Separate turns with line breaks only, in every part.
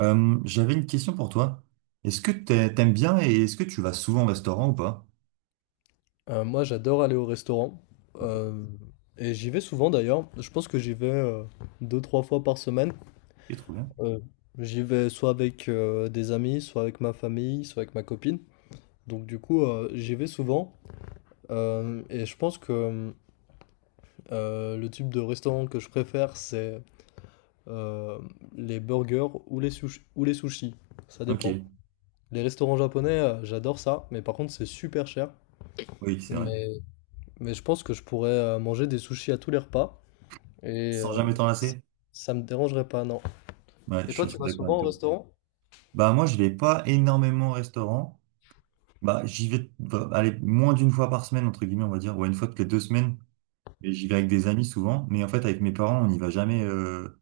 J'avais une question pour toi. Est-ce que t'aimes bien et est-ce que tu vas souvent au restaurant ou pas?
Moi, j'adore aller au restaurant.
Ok.
euh, et j'y vais souvent d'ailleurs. Je pense que j'y vais deux, trois fois par semaine.
Ok, trop bien.
Euh, J'y vais soit avec des amis, soit avec ma famille, soit avec ma copine. Donc du coup, j'y vais souvent. Et je pense que le type de restaurant que je préfère, c'est euh, les burgers ou les ou les sushis. Ça dépend.
Ok.
Les restaurants japonais, j'adore ça. Mais par contre, c'est super cher.
Oui, c'est vrai.
Mais, mais je pense que je pourrais manger des sushis à tous les repas. Et
Sans jamais t'en lasser?
ça me dérangerait pas, non.
Ouais,
Et
je
toi,
suis
tu
assez
vas
d'accord avec
souvent au
toi.
restaurant?
Bah moi, je vais pas énormément au restaurant. Bah j'y vais, bah, allez, moins d'une fois par semaine entre guillemets, on va dire, ouais, une fois toutes les deux semaines. Et j'y vais avec des amis souvent, mais en fait avec mes parents, on n'y va jamais.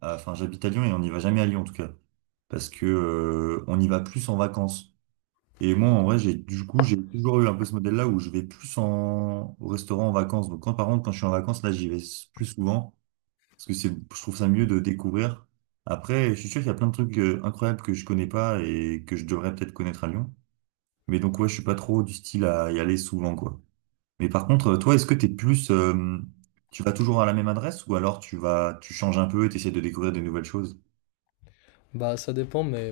À- Enfin, j'habite à Lyon et on n'y va jamais à Lyon en tout cas, parce que on y va plus en vacances. Et moi, en vrai, j'ai du coup, j'ai toujours eu un peu ce modèle-là où je vais plus en au restaurant en vacances. Donc, quand par contre, quand je suis en vacances, là, j'y vais s- plus souvent parce que c'est, je trouve ça mieux de découvrir. Après, je suis sûr qu'il y a plein de trucs incroyables que je connais pas et que je devrais peut-être connaître à Lyon. Mais donc, ouais, je suis pas trop du style à y aller souvent, quoi. Mais par contre, toi, est-ce que t'es plus, tu vas toujours à la même adresse ou alors tu vas, tu changes un peu et t'essaies de découvrir des nouvelles choses?
Bah, ça dépend, mais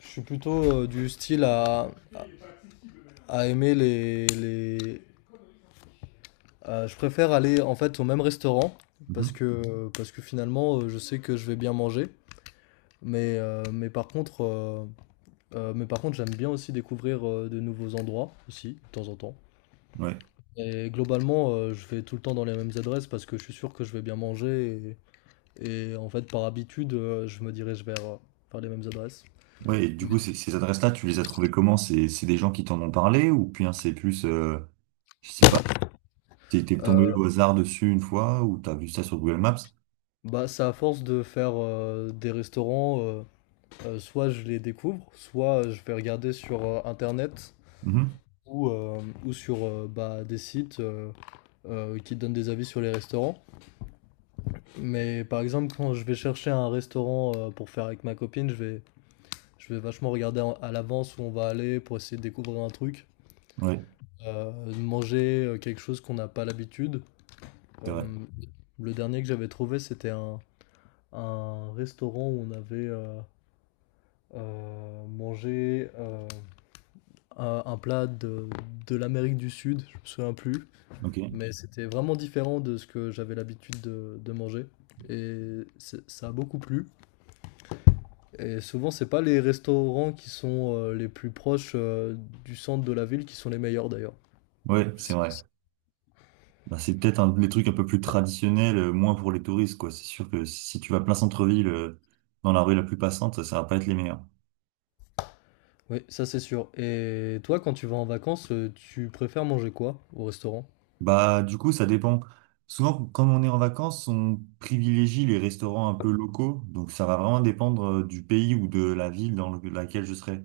je suis plutôt du style à aimer les... je préfère aller en fait au même restaurant
Mhm.
parce que finalement, je sais que je vais bien manger. Mais, euh, mais par contre, euh, mais par contre, j'aime bien aussi découvrir de nouveaux endroits aussi, de temps en temps.
Ouais.
Et globalement, je vais tout le temps dans les mêmes adresses parce que je suis sûr que je vais bien manger. Et en fait, par habitude, je me dirige vers les mêmes adresses.
Ouais, et du
Mais,
coup, ces, ces adresses-là, tu les as trouvées comment? C'est des gens qui t'en ont parlé ou bien c'est plus, je sais pas, t'es tombé
heu,
au hasard dessus une fois ou t'as vu ça sur Google Maps?
bah, c'est à force de faire, des restaurants, soit je les découvre, soit, je vais regarder sur, internet
Mhm.
ou, ou sur, bah, des sites, qui donnent des avis sur les restaurants. Mais par exemple, quand je vais chercher un restaurant, pour faire avec ma copine, je vais vachement regarder en à l'avance où on va aller pour essayer de découvrir un truc,
Ouais,
de manger, quelque chose qu'on n'a pas l'habitude.
c'est
Euh,
vrai.
le dernier que j'avais trouvé, c'était un restaurant où on avait mangé un plat de l'Amérique du Sud, je me souviens plus,
Ok.
mais c'était vraiment différent de ce que j'avais l'habitude de manger. Ça a beaucoup plu. Et souvent, c'est pas les restaurants qui sont les plus proches du centre de la ville qui sont les meilleurs d'ailleurs.
Ouais,
Je
c'est
sais pas
vrai.
si-
Bah, c'est peut-être un des trucs un peu plus traditionnels, moins pour les touristes, quoi. C'est sûr que si tu vas plein centre-ville, dans la rue la plus passante, ça va pas être les meilleurs.
Oui, ça c'est sûr. Et toi, quand tu vas en vacances, tu préfères manger quoi au restaurant?
Bah, du coup, ça dépend. Souvent, comme on est en vacances, on privilégie les restaurants un peu locaux. Donc, ça va vraiment dépendre du pays ou de la ville dans le- laquelle je serai.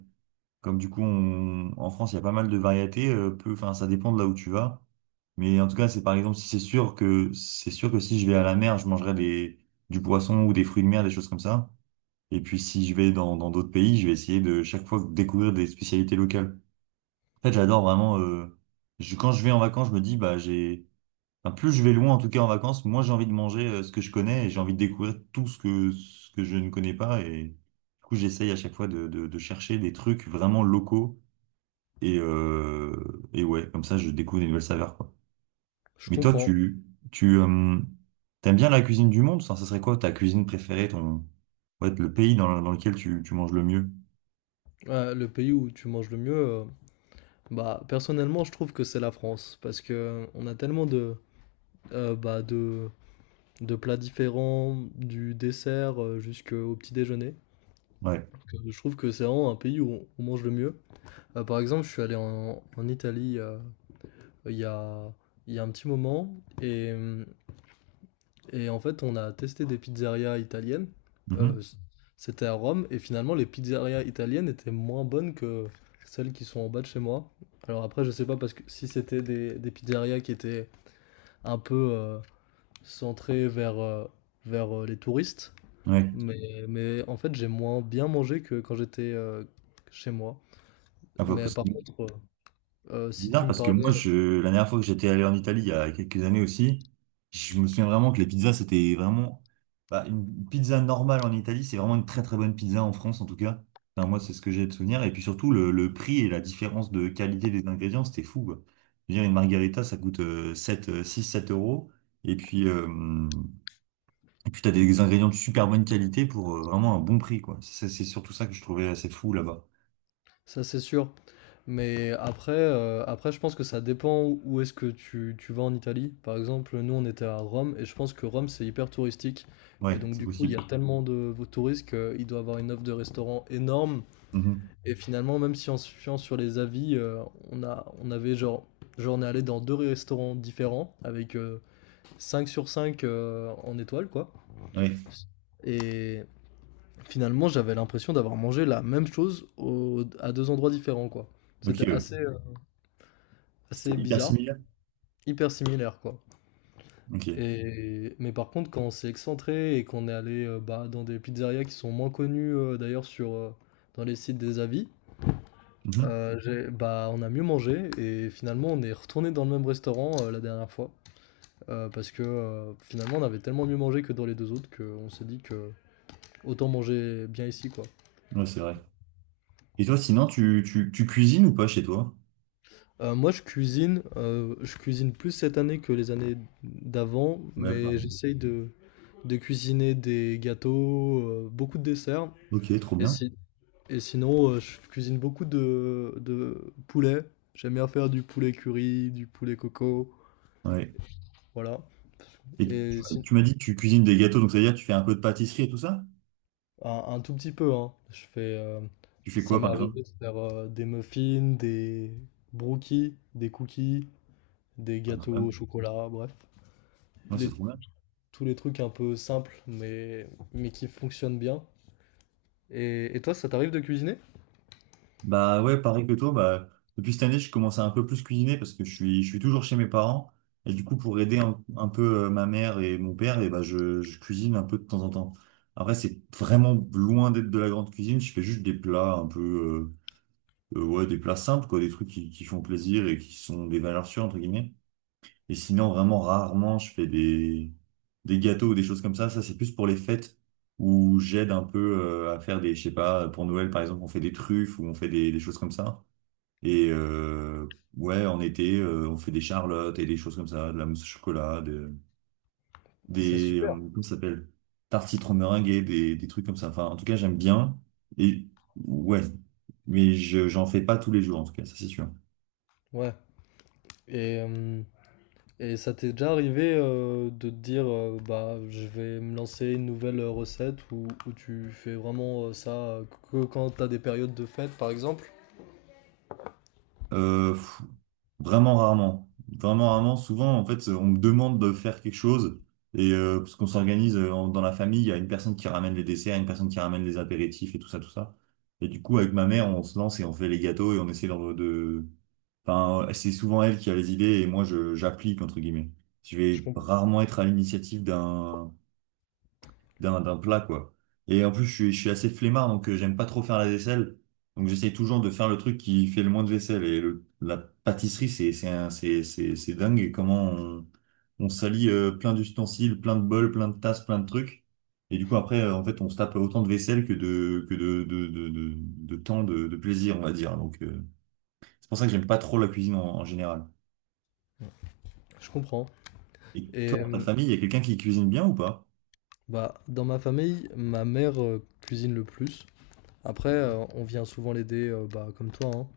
Comme du coup, on- en France, il y a pas mal de variétés. Peu, enfin, ça dépend de là où tu vas. Mais en tout cas, c'est par exemple, si c'est sûr que si je vais à la mer, je mangerai des, du poisson ou des fruits de mer, des choses comme ça. Et puis, si je vais dans d'autres pays, je vais essayer de chaque fois découvrir des spécialités locales. En fait, j'adore vraiment. Je- quand je vais en vacances, je me dis, bah, j'ai Enfin, plus je vais loin, en tout cas en vacances, moins j'ai envie de manger ce que je connais et j'ai envie de découvrir tout ce que je ne connais pas. Et du coup, j'essaye à chaque fois de chercher des trucs vraiment locaux. Et ouais, comme ça, je découvre des nouvelles saveurs, quoi.
Je
Mais toi,
comprends.
tu t'aimes bien la cuisine du monde? Ça serait quoi ta cuisine préférée, ton, ouais, le pays dans, le dans lequel tu, tu manges le mieux?
Ouais, le pays où tu manges le mieux, bah personnellement je trouve que c'est la France parce que on a tellement de bah, de plats différents, du dessert jusqu'au petit déjeuner.
Ouais.
Que je trouve que c'est vraiment un pays où on mange le mieux. Par exemple, je suis allé en, en Italie il y a il y a un petit moment et et en fait, on a testé des pizzerias italiennes.
Mhm.
Euh, c- C'était à Rome. Et finalement, les pizzerias italiennes étaient moins bonnes que celles qui sont en bas de chez moi. Alors après, je sais pas parce que si c'était des pizzerias qui étaient un peu centrées vers, vers les touristes.
Ouais.
Mais en fait, j'ai moins bien mangé que quand j'étais chez moi.
Ah, bah,
Mais
parce
par
que
contre, si
Bizarre
tu me
parce que moi,
parlais.
je, la dernière fois que j'étais allé en Italie, il y a quelques années aussi, je me souviens vraiment que les pizzas, c'était vraiment, bah, une pizza normale en Italie, c'est vraiment une très très bonne pizza en France en tout cas. Enfin, moi, c'est ce que j'ai de souvenir. Et puis surtout, le prix et la différence de qualité des ingrédients, c'était fou, quoi. Je veux dire, une margarita, ça coûte 7, 6, 7 euros. Et puis, euh, et puis t'as des ingrédients de super bonne qualité pour vraiment un bon prix, quoi. C'est surtout ça que je trouvais assez fou là-bas.
Ça, c'est sûr. Mais après, après, je pense que ça dépend où où est-ce que tu vas en Italie. Par exemple, nous, on était à Rome et je pense que Rome, c'est hyper touristique. Et
Ouais,
donc,
c'est
du coup, il y
possible.
a tellement de touristes qu'il doit avoir une offre de restaurants énorme.
Mhm.
Et finalement, même si on se fiant sur les avis, on a, on avait genre, on est allé dans deux restaurants différents avec 5 sur 5 en étoile, quoi.
Ouais,
Et finalement, j'avais l'impression d'avoir mangé la même chose à deux endroits différents, quoi.
ok,
C'était
ouais.
assez. euh,
C'était
assez
hyper
bizarre,
similaire.
hyper similaire quoi.
Ok.
Et mais par contre, quand on s'est excentré et qu'on est allé bah, dans des pizzerias qui sont moins connues d'ailleurs sur dans les sites des avis,
Mhm.
bah on a mieux mangé et finalement on est retourné dans le même restaurant la dernière fois. Parce que finalement on avait tellement mieux mangé que dans les deux autres qu'on s'est dit que autant manger bien ici quoi.
Ouais, c'est vrai. Et toi, sinon, tu cuisines ou pas chez toi?
Moi je cuisine plus cette année que les années d'avant,
Ouais,
mais
pardon.
j'essaye de cuisiner des gâteaux, beaucoup de desserts.
Ok, trop
Et,
bien.
si- Et sinon, je cuisine beaucoup de poulet. J'aime bien faire du poulet curry, du poulet coco,
Ouais.
voilà.
Et tu,
Et si-
tu m'as dit que tu cuisines des gâteaux, donc ça veut dire que tu fais un peu de pâtisserie et tout ça?
un tout petit peu, hein. Je fais,
Tu fais
ça
quoi,
m'est
par exemple?
arrivé de faire des muffins, des brookies, des cookies, des
Ah, quand
gâteaux au
même.
chocolat, bref.
Ouais, c'est
Les-
trop bien.
Tous les trucs un peu simples, mais qui fonctionnent bien. Et toi, ça t'arrive de cuisiner?
Bah ouais, pareil que toi, bah, depuis cette année, je commence à un peu plus cuisiner parce que je suis toujours chez mes parents. Et du coup, pour aider un peu ma mère et mon père, et bah, je cuisine un peu de temps en temps. Après, c'est vraiment loin d'être de la grande cuisine. Je fais juste des plats un peu. Ouais, des plats simples, quoi, des trucs qui font plaisir et qui sont des valeurs sûres, entre guillemets. Et sinon, vraiment, rarement, je fais des gâteaux ou des choses comme ça. Ça, c'est plus pour les fêtes où j'aide un peu à faire des, je sais pas, pour Noël, par exemple, on fait des truffes ou on fait des choses comme ça. Et ouais, en été, on fait des charlottes et des choses comme ça, de la mousse au chocolat, de-
C'est
des,
super.
comment ça s'appelle? Tartes citron meringuées, des trucs comme ça. Enfin, en tout cas, j'aime bien. Et ouais, mais je, j'en fais pas tous les jours, en tout cas, ça, c'est sûr.
Ouais. Et, et ça t'est déjà arrivé de te dire bah je vais me lancer une nouvelle recette ou tu fais vraiment ça que quand t'as des périodes de fête par exemple?
Pff, vraiment rarement. Vraiment rarement. Souvent, en fait, on me demande de faire quelque chose. Et parce qu'on s'organise en- dans la famille, il y a une personne qui ramène les desserts, une personne qui ramène les apéritifs et tout ça, tout ça. Et du coup, avec ma mère, on se lance et on fait les gâteaux et on essaie d'en- de... Enfin, c'est souvent elle qui a les idées et moi, je j'applique, entre guillemets. Je
Je
vais
comprends.
rarement être à l'initiative d'un d'un plat, quoi. Et en plus, je suis assez flemmard, donc j'aime pas trop faire la vaisselle. Donc j'essaie toujours de faire le truc qui fait le moins de vaisselle. Et le- la pâtisserie, c'est un- c'est dingue et comment on salit plein d'ustensiles, plein de bols, plein de tasses, plein de trucs. Et du coup, après, en fait, on se tape autant de vaisselle que de temps de plaisir, on va dire. Donc c'est pour ça que j'aime pas trop la cuisine en, en général.
Je comprends.
Et
Et
toi, dans ta famille, il y a quelqu'un qui cuisine bien ou pas?
bah dans ma famille, ma mère cuisine le plus. Après,
Mhm.
on vient souvent l'aider bah, comme toi, hein.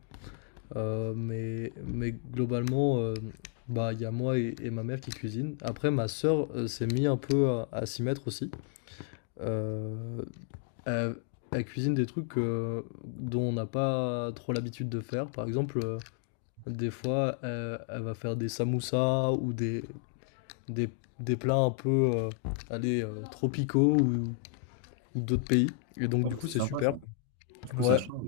Mais globalement, bah il y a moi et ma mère qui cuisinent. Après, ma sœur s'est mis un peu à s'y mettre aussi. Euh, Elle, elle cuisine des trucs dont on n'a pas trop l'habitude de faire. Par exemple, des fois, elle va faire des samoussas ou des, des plats un peu allez, tropicaux ou d'autres pays. Et donc,
Oh,
du
mais
coup,
c'est
c'est
sympa ça.
super.
Du coup, ça
Ouais,
change.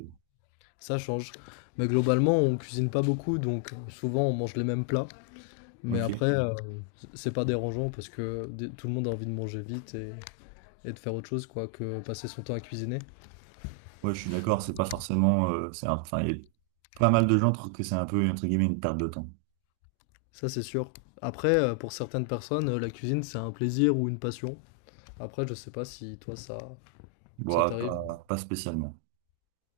ça change. Mais globalement, on cuisine pas beaucoup, donc souvent, on mange les mêmes plats. Mais
Ok.
après, c'est pas dérangeant parce que tout le monde a envie de manger vite et de faire autre chose, quoi, que passer son temps à cuisiner.
Ouais, je suis d'accord, c'est pas forcément, c'est un- enfin, il y a pas mal de gens trouvent que c'est un peu, entre guillemets, une perte de temps.
Ça, c'est sûr. Après, pour certaines personnes, la cuisine, c'est un plaisir ou une passion. Après, je sais pas si toi, ça
Bon,
t'arrive
pas, pas spécialement.